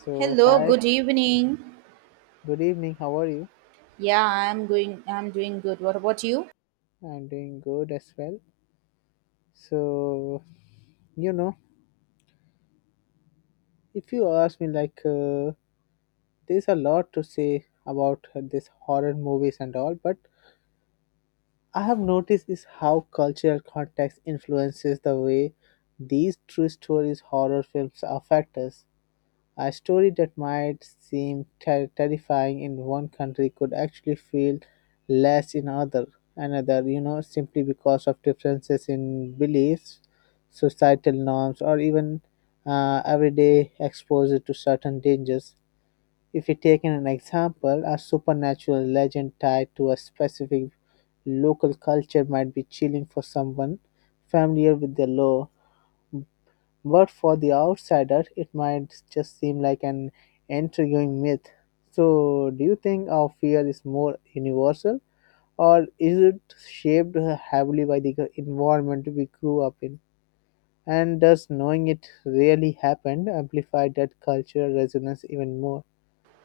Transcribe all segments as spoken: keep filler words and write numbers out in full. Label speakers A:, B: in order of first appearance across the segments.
A: So,
B: Hello,
A: hi,
B: good evening.
A: good evening. How are you?
B: Yeah, I'm going I'm doing good. What about you?
A: I'm doing good as well. So, you know, if you ask me, like, uh, there's a lot to say about uh, this horror movies and all, but I have noticed is how cultural context influences the way these true stories horror films affect us. A story that might seem ter- terrifying in one country could actually feel less in other another, you know, simply because of differences in beliefs, societal norms, or even uh, everyday exposure to certain dangers. If we take an example, a supernatural legend tied to a specific local culture might be chilling for someone familiar with the law, but for the outsider, it might just seem like an intriguing myth. So, do you think our fear is more universal, or is it shaped heavily by the environment we grew up in? And does knowing it really happened amplify that cultural resonance even more?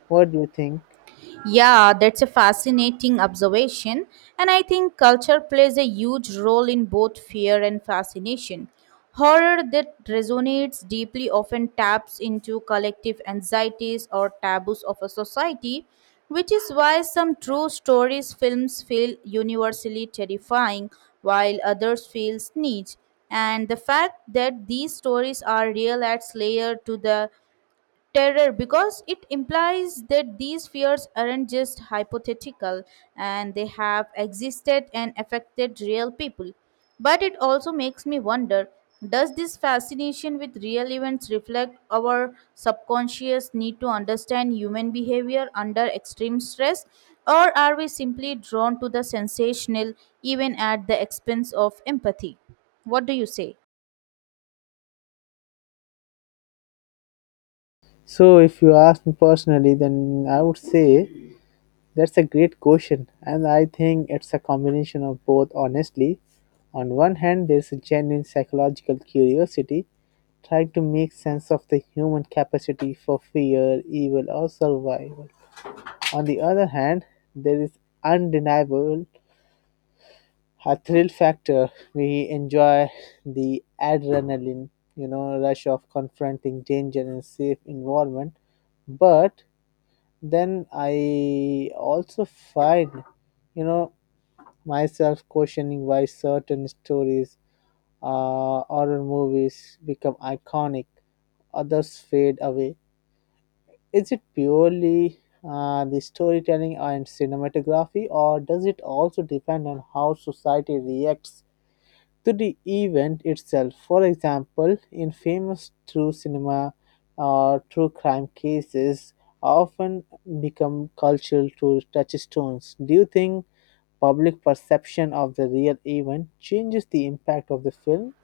A: What do you think?
B: Yeah, that's a fascinating observation. And I think culture plays a huge role in both fear and fascination. Horror that resonates deeply often taps into collective anxieties or taboos of a society, which is why some true stories films feel universally terrifying while others feel niche. And the fact that these stories are real adds layer to the terror because it implies that these fears aren't just hypothetical and they have existed and affected real people. But it also makes me wonder, does this fascination with real events reflect our subconscious need to understand human behavior under extreme stress? Or are we simply drawn to the sensational even at the expense of empathy? What do you say?
A: So, if you ask me personally, then I would say, that's a great question, and I think it's a combination of both, honestly. On one hand, there's a genuine psychological curiosity, trying to make sense of the human capacity for fear, evil, or survival. On the other hand, there is undeniable a thrill factor. We enjoy the adrenaline, you know, rush of confronting danger in a safe environment. But then I also find, you know, myself questioning why certain stories, uh, horror movies become iconic, others fade away. Is it purely uh, the storytelling and cinematography, or does it also depend on how society reacts to the event itself? For example, in famous true cinema, uh, true crime cases often become cultural to touchstones. Do you think public perception of the real event changes the impact of the film?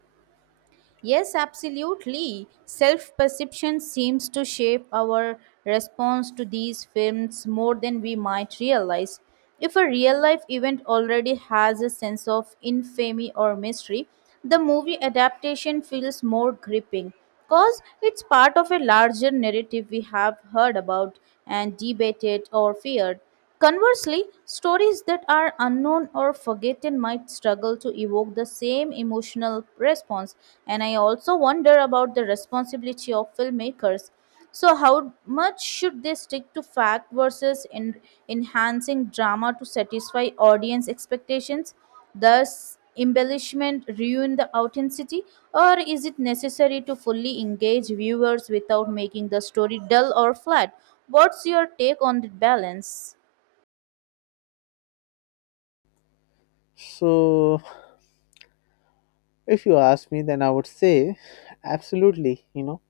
B: Yes, absolutely. Self perception seems to shape our response to these films more than we might realize. If a real life event already has a sense of infamy or mystery, the movie adaptation feels more gripping because it's part of a larger narrative we have heard about and debated or feared. Conversely, stories that are unknown or forgotten might struggle to evoke the same emotional response, and I also wonder about the responsibility of filmmakers. So, how much should they stick to fact versus in enhancing drama to satisfy audience expectations? Does embellishment ruin the authenticity, or is it necessary to fully engage viewers without making the story dull or flat? What's your take on the balance?
A: So, if you ask me, then I would say, absolutely. You know,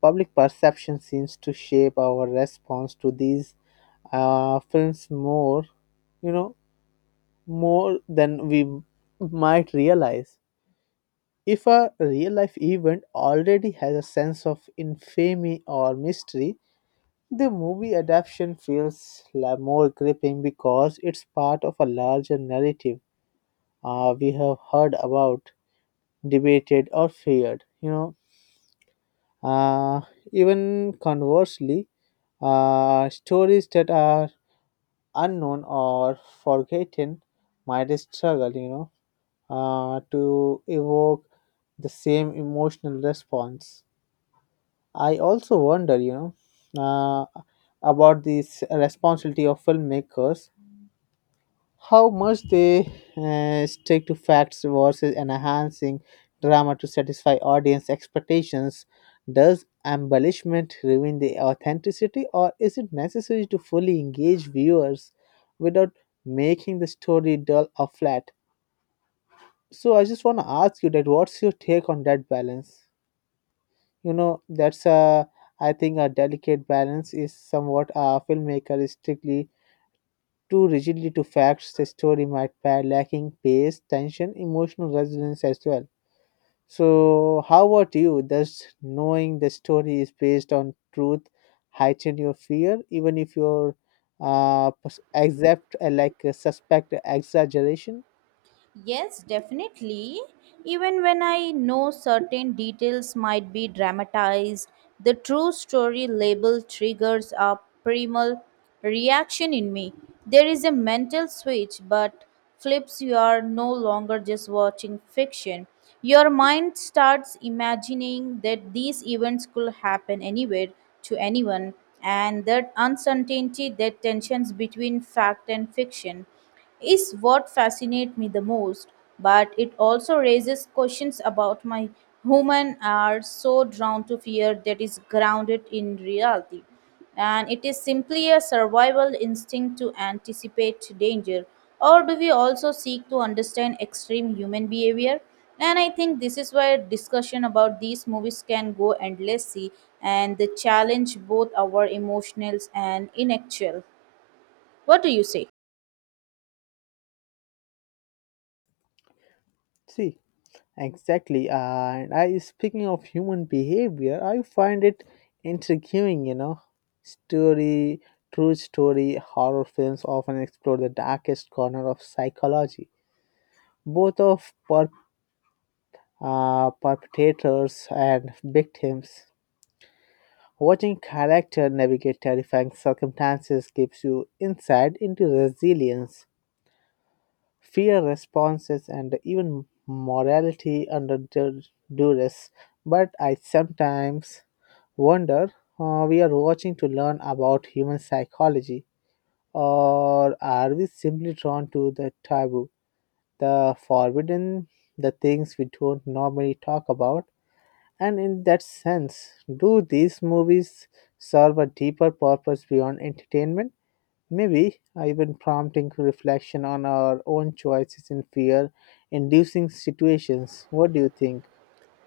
A: Public perception seems to shape our response to these uh, films more. You know, More than we might realize. If a real life event already has a sense of infamy or mystery, the movie adaptation feels la- more gripping because it's part of a larger narrative uh, we have heard about, debated, or feared. You know, uh, Even conversely, uh, stories that are unknown or forgotten might struggle. You know, uh, to evoke the same emotional response. I also wonder, you know, uh, about this responsibility of filmmakers, how much they uh, stick to facts versus enhancing drama to satisfy audience expectations. Does embellishment ruin the authenticity, or is it necessary to fully engage viewers without making the story dull or flat? So, I just want to ask you that, what's your take on that balance? You know that's a I think a delicate balance is somewhat, a filmmaker is strictly too rigidly to facts, the story might be lacking pace, tension, emotional resonance as well. So, how about you? Does knowing the story is based on truth heighten your fear even if you're uh pers- accept uh, like uh, suspect exaggeration?
B: Yes, definitely. Even when I know certain details might be dramatized, the true story label triggers a primal reaction in me. There is a mental switch, but flips you are no longer just watching fiction. Your mind starts imagining that these events could happen anywhere to anyone, and that uncertainty, that tensions between fact and fiction is what fascinates me the most, but it also raises questions about my human are so drawn to fear that is grounded in reality. And it is simply a survival instinct to anticipate danger. Or do we also seek to understand extreme human behavior? And I think this is where discussion about these movies can go endlessly and they challenge both our emotionals and intellectual. What do you say?
A: See, exactly. And I speaking of human behavior, I find it intriguing, you know. Story, True story, horror films often explore the darkest corner of psychology, both of per, uh, perpetrators and victims. Watching character navigate terrifying circumstances gives you insight into resilience, fear responses, and even morality under du- duress. But I sometimes wonder uh, we are watching to learn about human psychology, or are we simply drawn to the taboo, the forbidden, the things we don't normally talk about? And in that sense, do these movies serve a deeper purpose beyond entertainment, maybe even prompting reflection on our own choices in fear inducing situations? What do you think?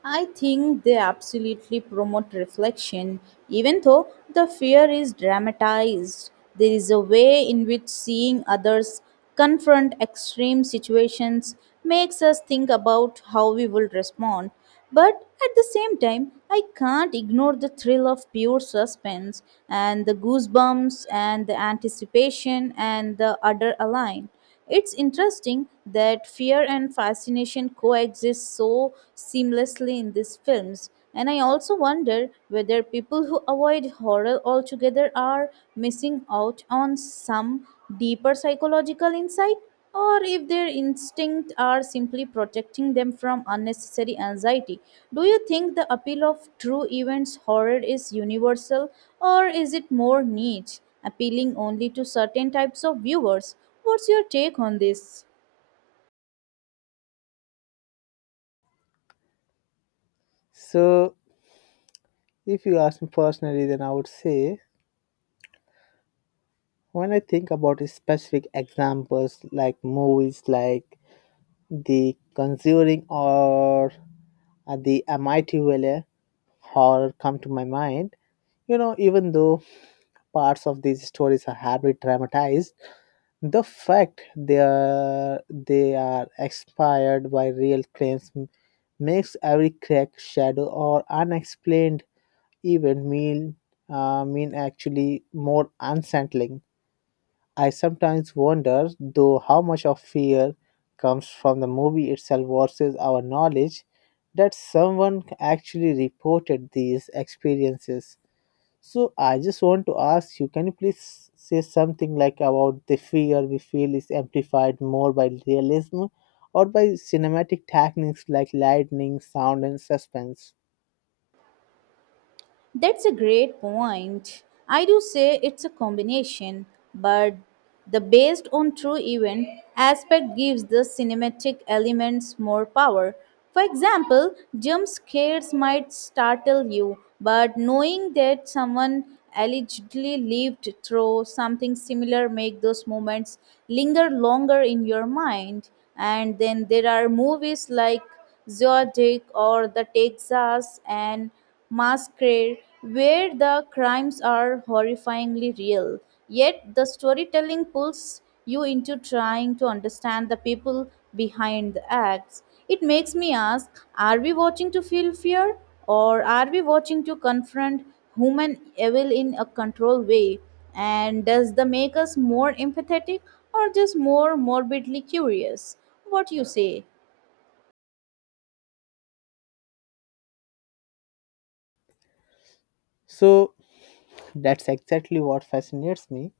B: I think they absolutely promote reflection, even though the fear is dramatized. There is a way in which seeing others confront extreme situations makes us think about how we will respond. But at the same time, I can't ignore the thrill of pure suspense and the goosebumps and the anticipation and the utter align. It's interesting that fear and fascination coexist so seamlessly in these films. And I also wonder whether people who avoid horror altogether are missing out on some deeper psychological insight or if their instincts are simply protecting them from unnecessary anxiety. Do you think the appeal of true events horror is universal, or is it more niche, appealing only to certain types of viewers? What's your take on this?
A: So, if you ask me personally, then I would say, when I think about specific examples like movies like The Conjuring or uh, The Amityville horror come to my mind, you know, even though parts of these stories are heavily dramatized, the fact they are they are inspired by real claims m- makes every crack, shadow, or unexplained event mean uh, mean actually more unsettling. I sometimes wonder, though, how much of fear comes from the movie itself versus our knowledge that someone actually reported these experiences. So, I just want to ask you, can you please say something like, about the fear we feel, is amplified more by realism or by cinematic techniques like lightning, sound, and suspense?
B: That's a great point. I do say it's a combination, but the based on true event aspect gives the cinematic elements more power. For example, jump scares might startle you, but knowing that someone allegedly lived through something similar make those moments linger longer in your mind. And then there are movies like Zodiac or the Texas and Massacre, where the crimes are horrifyingly real. Yet the storytelling pulls you into trying to understand the people behind the acts. It makes me ask, are we watching to feel fear, or are we watching to confront human evil in a controlled way? And does the make us more empathetic or just more morbidly curious? What you say?
A: So, that's exactly what fascinates me.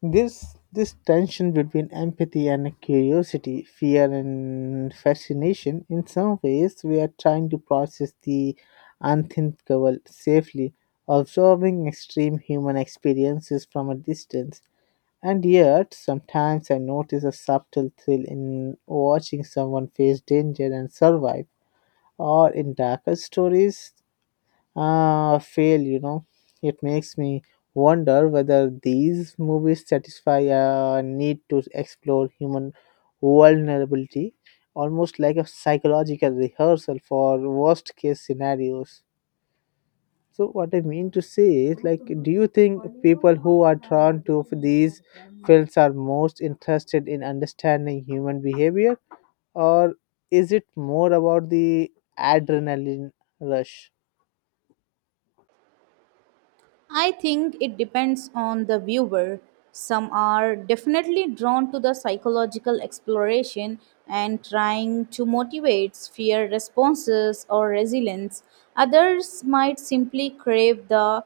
A: This this tension between empathy and curiosity, fear and fascination, in some ways we are trying to process the unthinkable safely, observing extreme human experiences from a distance. And yet sometimes I notice a subtle thrill in watching someone face danger and survive, or in darker stories, uh, fail, you know. It makes me wonder whether these movies satisfy a need to explore human vulnerability, almost like a psychological rehearsal for worst case scenarios. So, what I mean to say is, like, do you think people who are drawn to these films are most interested in understanding human behavior, or is it more about the adrenaline rush?
B: I think it depends on the viewer. Some are definitely drawn to the psychological exploration and trying to motivate fear responses or resilience. Others might simply crave the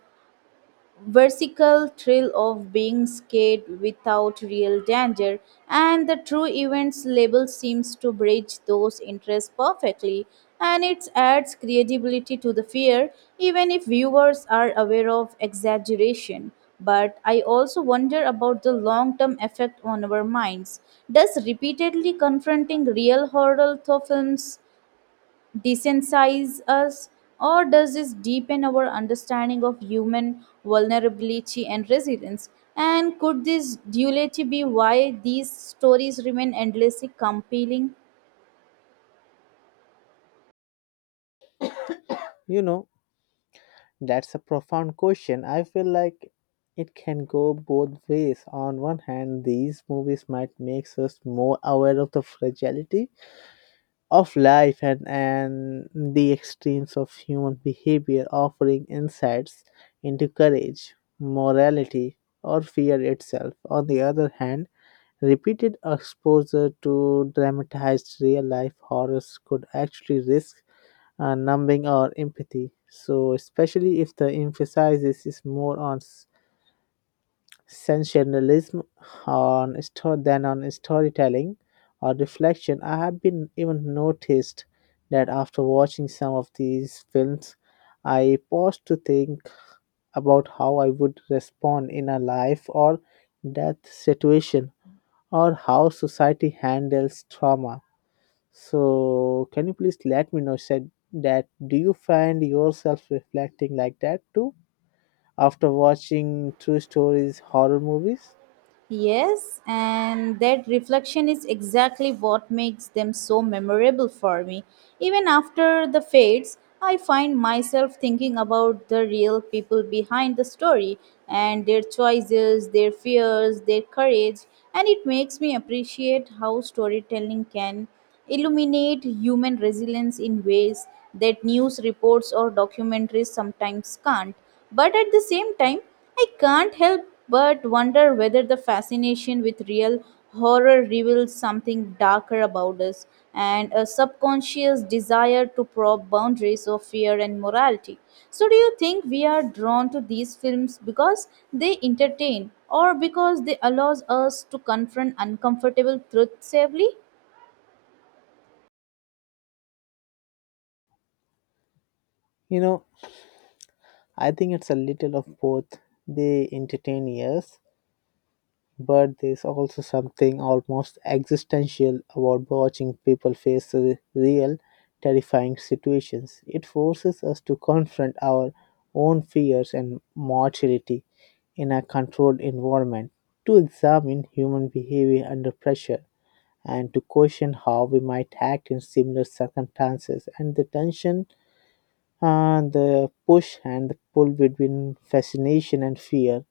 B: versical thrill of being scared without real danger, and the true events label seems to bridge those interests perfectly, and it adds credibility to the fear even if viewers are aware of exaggeration. But I also wonder about the long term effect on our minds. Does repeatedly confronting real horror films desensitize us, or does this deepen our understanding of human vulnerability and resilience? And could this duality be why these stories remain endlessly compelling?
A: You know, That's a profound question. I feel like it can go both ways. On one hand, these movies might make us more aware of the fragility of life and, and the extremes of human behavior, offering insights into courage, morality, or fear itself. On the other hand, repeated exposure to dramatized real life horrors could actually risk uh, numbing or empathy. So, especially if the emphasis is more on s- sensationalism on store than on storytelling or reflection, I have been even noticed that after watching some of these films, I pause to think about how I would respond in a life or death situation, or how society handles trauma. So, can you please let me know, said that, do you find yourself reflecting like that too after watching true stories, horror movies?
B: Yes, and that reflection is exactly what makes them so memorable for me. Even after the fades, I find myself thinking about the real people behind the story and their choices, their fears, their courage, and it makes me appreciate how storytelling can illuminate human resilience in ways that news reports or documentaries sometimes can't. But at the same time, I can't help but wonder whether the fascination with real horror reveals something darker about us and a subconscious desire to probe boundaries of fear and morality. So, do you think we are drawn to these films because they entertain or because they allows us to confront uncomfortable truths safely?
A: You know, I think it's a little of both. They entertain, yes, but there's also something almost existential about watching people face re- real, terrifying situations. It forces us to confront our own fears and mortality in a controlled environment, to examine human behavior under pressure, and to question how we might act in similar circumstances. And the tension, uh, the push, and the pull between fascination and fear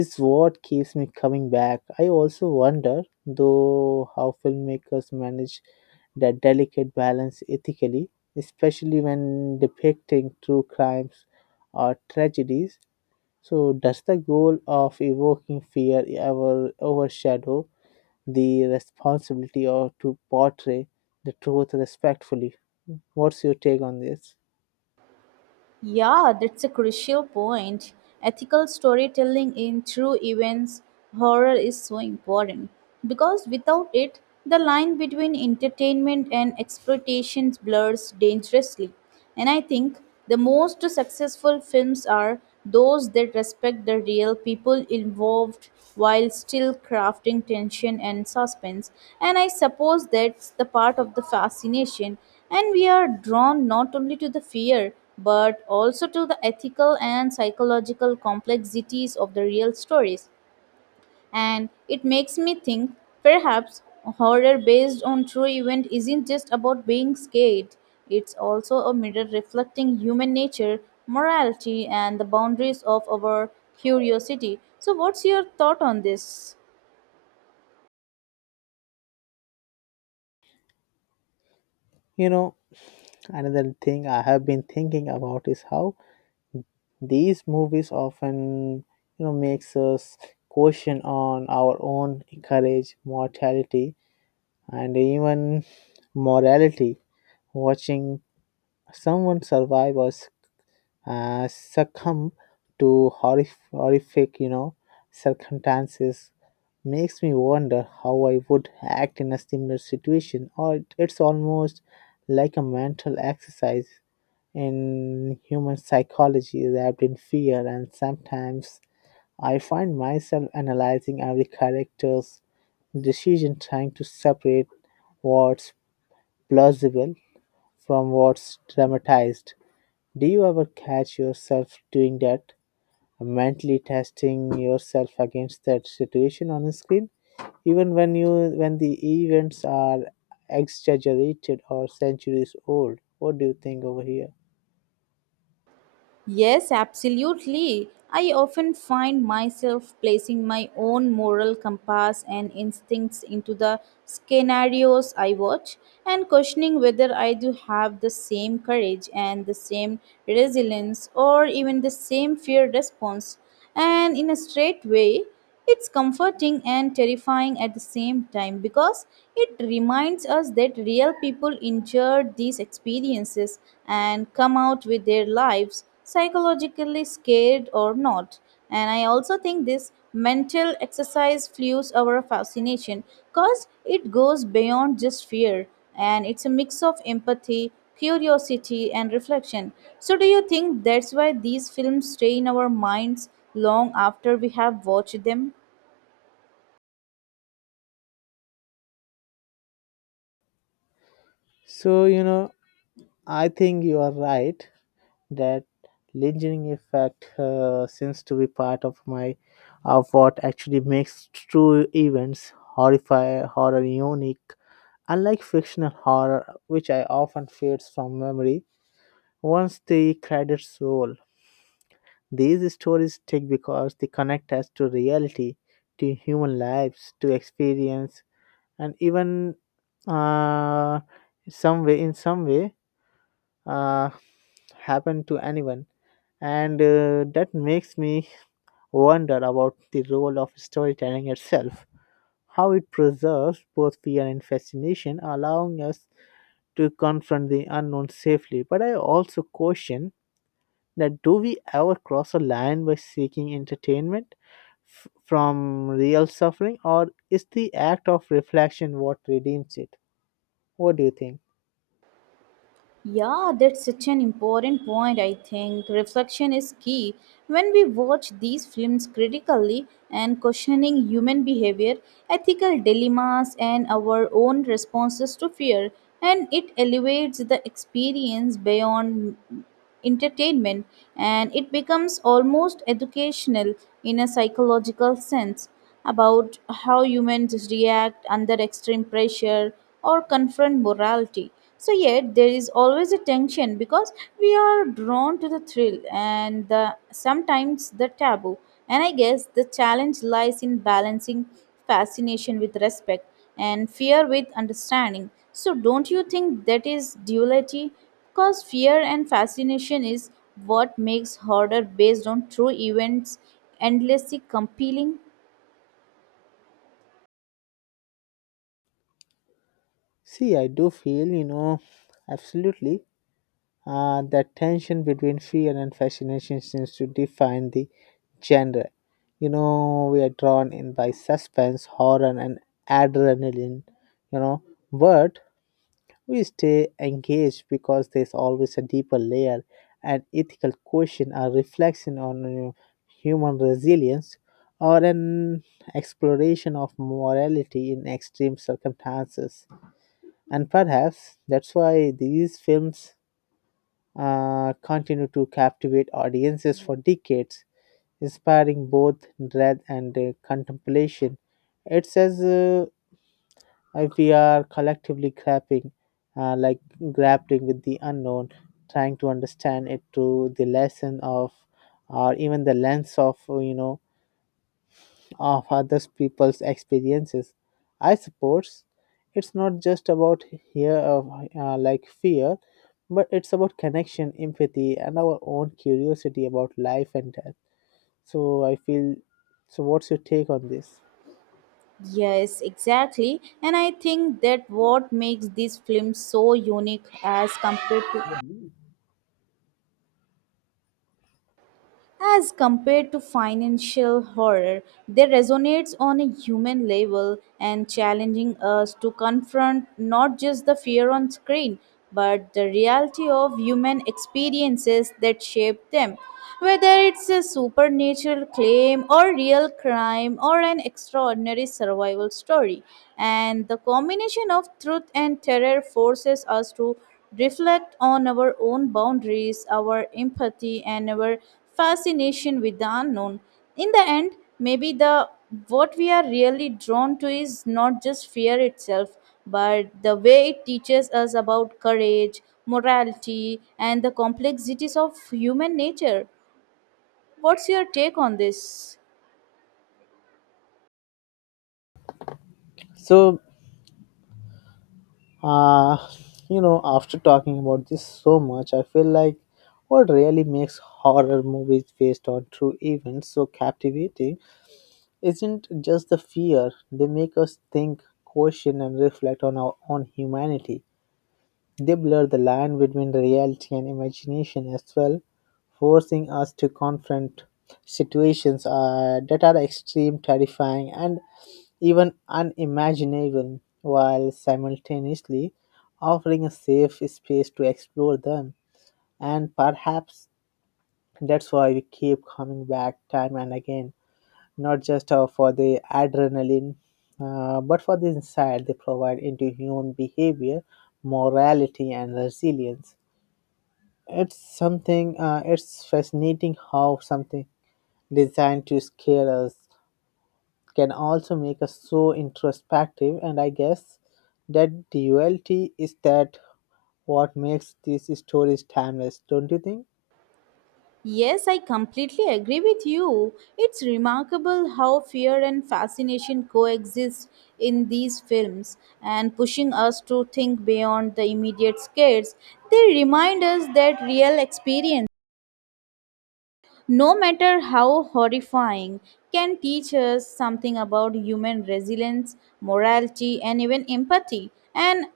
A: is what keeps me coming back. I also wonder, though, how filmmakers manage that delicate balance ethically, especially when depicting true crimes or tragedies. So, does the goal of evoking fear ever overshadow the responsibility or to portray the truth respectfully? What's your take on this?
B: Yeah, that's a crucial point. Ethical storytelling in true events horror is so important because without it, the line between entertainment and exploitation blurs dangerously. And I think the most successful films are those that respect the real people involved while still crafting tension and suspense. And I suppose that's the part of the fascination. And we are drawn not only to the fear but also to the ethical and psychological complexities of the real stories. And it makes me think, perhaps horror based on true event isn't just about being scared, it's also a mirror reflecting human nature, morality, and the boundaries of our curiosity. So, what's your thought on this?
A: You know, Another thing I have been thinking about is how these movies often, you know, makes us question on our own courage, mortality, and even morality. Watching someone survive or uh, succumb to horrif- horrific, you know, circumstances makes me wonder how I would act in a similar situation. Or it- it's almost like a mental exercise in human psychology wrapped in fear. And sometimes I find myself analyzing every character's decision, trying to separate what's plausible from what's dramatized. Do you ever catch yourself doing that? Mentally testing yourself against that situation on the screen, even when you, when the events are exaggerated or centuries old? What do you think over here?
B: Yes, absolutely. I often find myself placing my own moral compass and instincts into the scenarios I watch and questioning whether I do have the same courage and the same resilience or even the same fear response. And in a straight way, it's comforting and terrifying at the same time because it reminds us that real people endured these experiences and come out with their lives psychologically scared or not. And I also think this mental exercise fuels our fascination because it goes beyond just fear and it's a mix of empathy, curiosity, and reflection. So, do you think that's why these films stay in our minds long after we have watched them?
A: So, you know I think you are right that lingering effect uh, seems to be part of my of what actually makes true events horrify horror unique, unlike fictional horror, which I often fades from memory once the credits roll. These stories stick because they connect us to reality, to human lives, to experience, and even, uh, some way, in some way, uh, happen to anyone. And uh, that makes me wonder about the role of storytelling itself, how it preserves both fear and fascination, allowing us to confront the unknown safely. But I also question that, do we ever cross a line by seeking entertainment f- from real suffering, or is the act of reflection what redeems it? What do you think?
B: Yeah, that's such an important point, I think. Reflection is key. When we watch these films critically and questioning human behavior, ethical dilemmas, and our own responses to fear, and it elevates the experience beyond entertainment and it becomes almost educational in a psychological sense, about how humans react under extreme pressure or confront morality. So, yet there is always a tension because we are drawn to the thrill and the, sometimes the taboo. And I guess the challenge lies in balancing fascination with respect and fear with understanding. So, don't you think that is duality? Because fear and fascination is what makes horror based on true events endlessly compelling.
A: See, I do feel, you know absolutely, uh, that tension between fear and fascination seems to define the genre. You know we are drawn in by suspense, horror, and adrenaline, you know but we stay engaged because there's always a deeper layer, an ethical question, a reflection on uh, human resilience, or an exploration of morality in extreme circumstances. And perhaps that's why these films uh, continue to captivate audiences for decades, inspiring both dread and uh, contemplation. It's as uh, if we are collectively grappling, uh, like grappling with the unknown, trying to understand it through the lesson of, or even the lens of, you know, of other people's experiences. I suppose it's not just about here of, uh, like, fear, but it's about connection, empathy, and our own curiosity about life and death. So I feel. So, what's your take on this?
B: Yes, exactly. And I think that what makes this film so unique as compared to As compared to financial horror, they resonates on a human level and challenging us to confront not just the fear on screen, but the reality of human experiences that shape them. Whether it's a supernatural claim or real crime or an extraordinary survival story, and the combination of truth and terror forces us to reflect on our own boundaries, our empathy, and our fascination with the unknown. In the end, maybe the what we are really drawn to is not just fear itself, but the way it teaches us about courage, morality, and the complexities of human nature. What's your take on this?
A: so Uh, you know, After talking about this so much, I feel like what really makes horror movies based on true events so captivating isn't just the fear, they make us think, question, and reflect on our own humanity. They blur the line between reality and imagination as well, forcing us to confront situations uh, that are extreme, terrifying, and even unimaginable, while simultaneously offering a safe space to explore them. And perhaps that's why we keep coming back time and again, not just uh, for the adrenaline, uh, but for the insight they provide into human behavior, morality, and resilience. It's something, uh, it's fascinating how something designed to scare us can also make us so introspective, and I guess that duality is that what makes these stories timeless, don't you think?
B: Yes, I completely agree with you. It's remarkable how fear and fascination coexist in these films and pushing us to think beyond the immediate scares. They remind us that real experiences. No matter how horrifying, can teach us something about human resilience, morality, and even empathy. And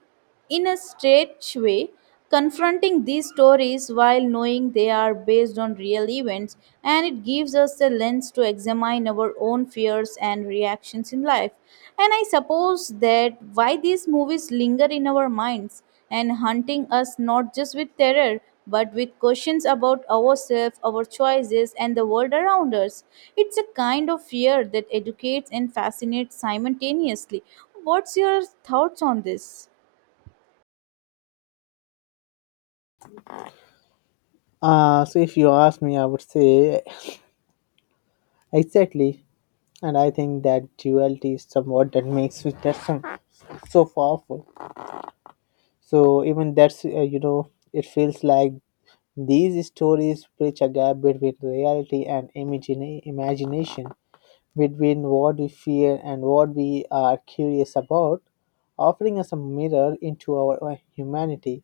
B: in a straight way, confronting these stories while knowing they are based on real events, and it gives us a lens to examine our own fears and reactions in life. And I suppose that why these movies linger in our minds and hunting us not just with terror but with questions about ourselves, our choices, and the world around us. It's a kind of fear that educates and fascinates simultaneously. What's your thoughts on this?
A: uh So if you ask me, I would say exactly. And I think that duality is somewhat that makes it that's some, so powerful. So even that's uh, you know it feels like these stories bridge a gap between reality and imagine, imagination between what we fear and what we are curious about, offering us a mirror into our uh, humanity.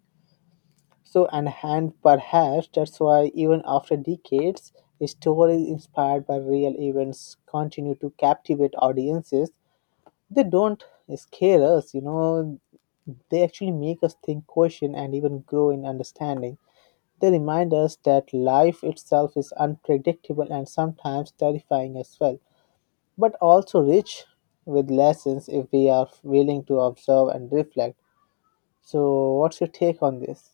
A: So, and, and perhaps that's why, even after decades, stories inspired by real events continue to captivate audiences. They don't scare us, you know, they actually make us think, question, and even grow in understanding. They remind us that life itself is unpredictable and sometimes terrifying as well, but also rich with lessons if we are willing to observe and reflect. So, what's your take on this?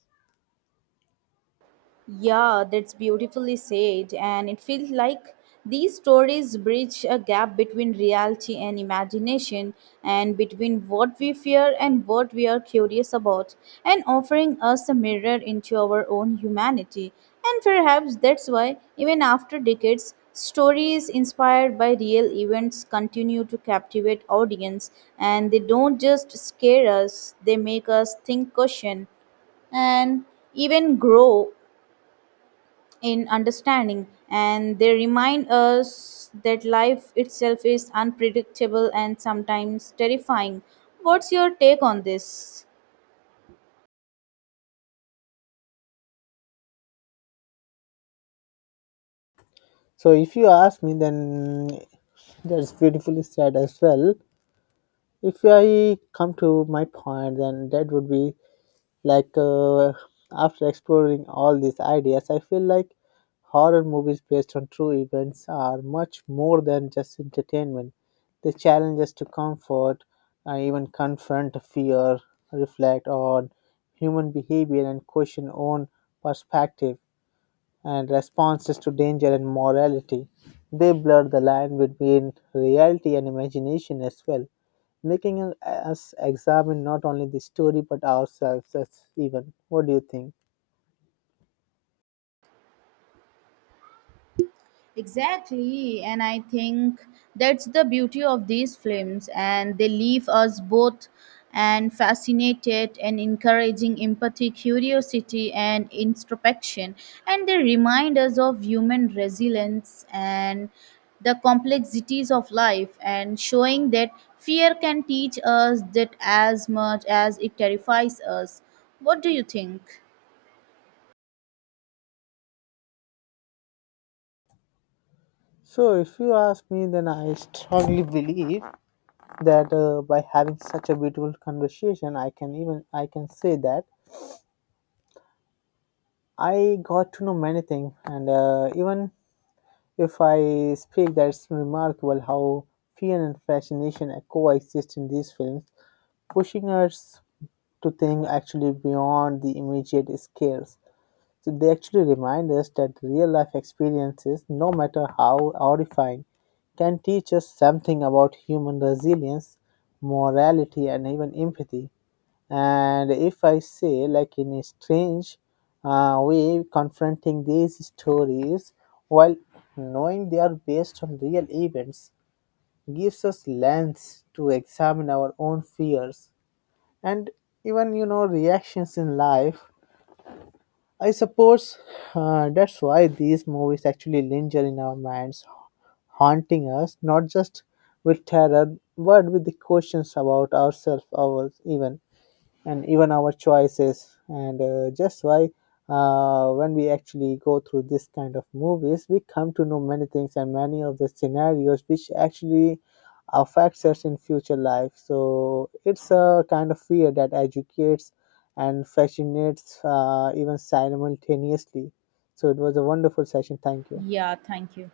B: Yeah, that's beautifully said. And it feels like these stories bridge a gap between reality and imagination, and between what we fear and what we are curious about, and offering us a mirror into our own humanity. And perhaps that's why, even after decades, stories inspired by real events continue to captivate audience, and they don't just scare us, they make us think, question, and even grow in understanding. And they remind us that life itself is unpredictable and sometimes terrifying. What's your take on this?
A: So, if you ask me, then that's beautifully said as well. If I come to my point, then that would be like uh, after exploring all these ideas, I feel like horror movies based on true events are much more than just entertainment. They challenge us to comfort and even confront fear, reflect on human behavior, and question own perspective and responses to danger and morality. They blur the line between reality and imagination as well, making us us examine not only the story but ourselves as even. What do you think?
B: Exactly, and I think that's the beauty of these films, and they leave us both and fascinated and encouraging empathy, curiosity, and introspection, and they remind us of human resilience and the complexities of life, and showing that fear can teach us that as much as it terrifies us. What do you think?
A: So, if you ask me, then I strongly believe that uh, by having such a beautiful conversation, I can even I can say that I got to know many things, and uh, even if I speak, that's remarkable how fear and fascination coexist in these films, pushing us to think actually beyond the immediate scares. So they actually remind us that real life experiences, no matter how horrifying, can teach us something about human resilience, morality, and even empathy. And if I say, like in a strange uh, way, confronting these stories while knowing they are based on real events gives us lens to examine our own fears and even, you know, reactions in life. I suppose uh, that's why these movies actually linger in our minds, haunting us not just with terror but with the questions about ourselves, ours even, and even our choices. And uh, just why, uh, when we actually go through this kind of movies, we come to know many things and many of the scenarios which actually affects us in future life. So it's a kind of fear that educates and fascinates, uh, even simultaneously. So it was a wonderful session, thank you.
B: Yeah, thank you.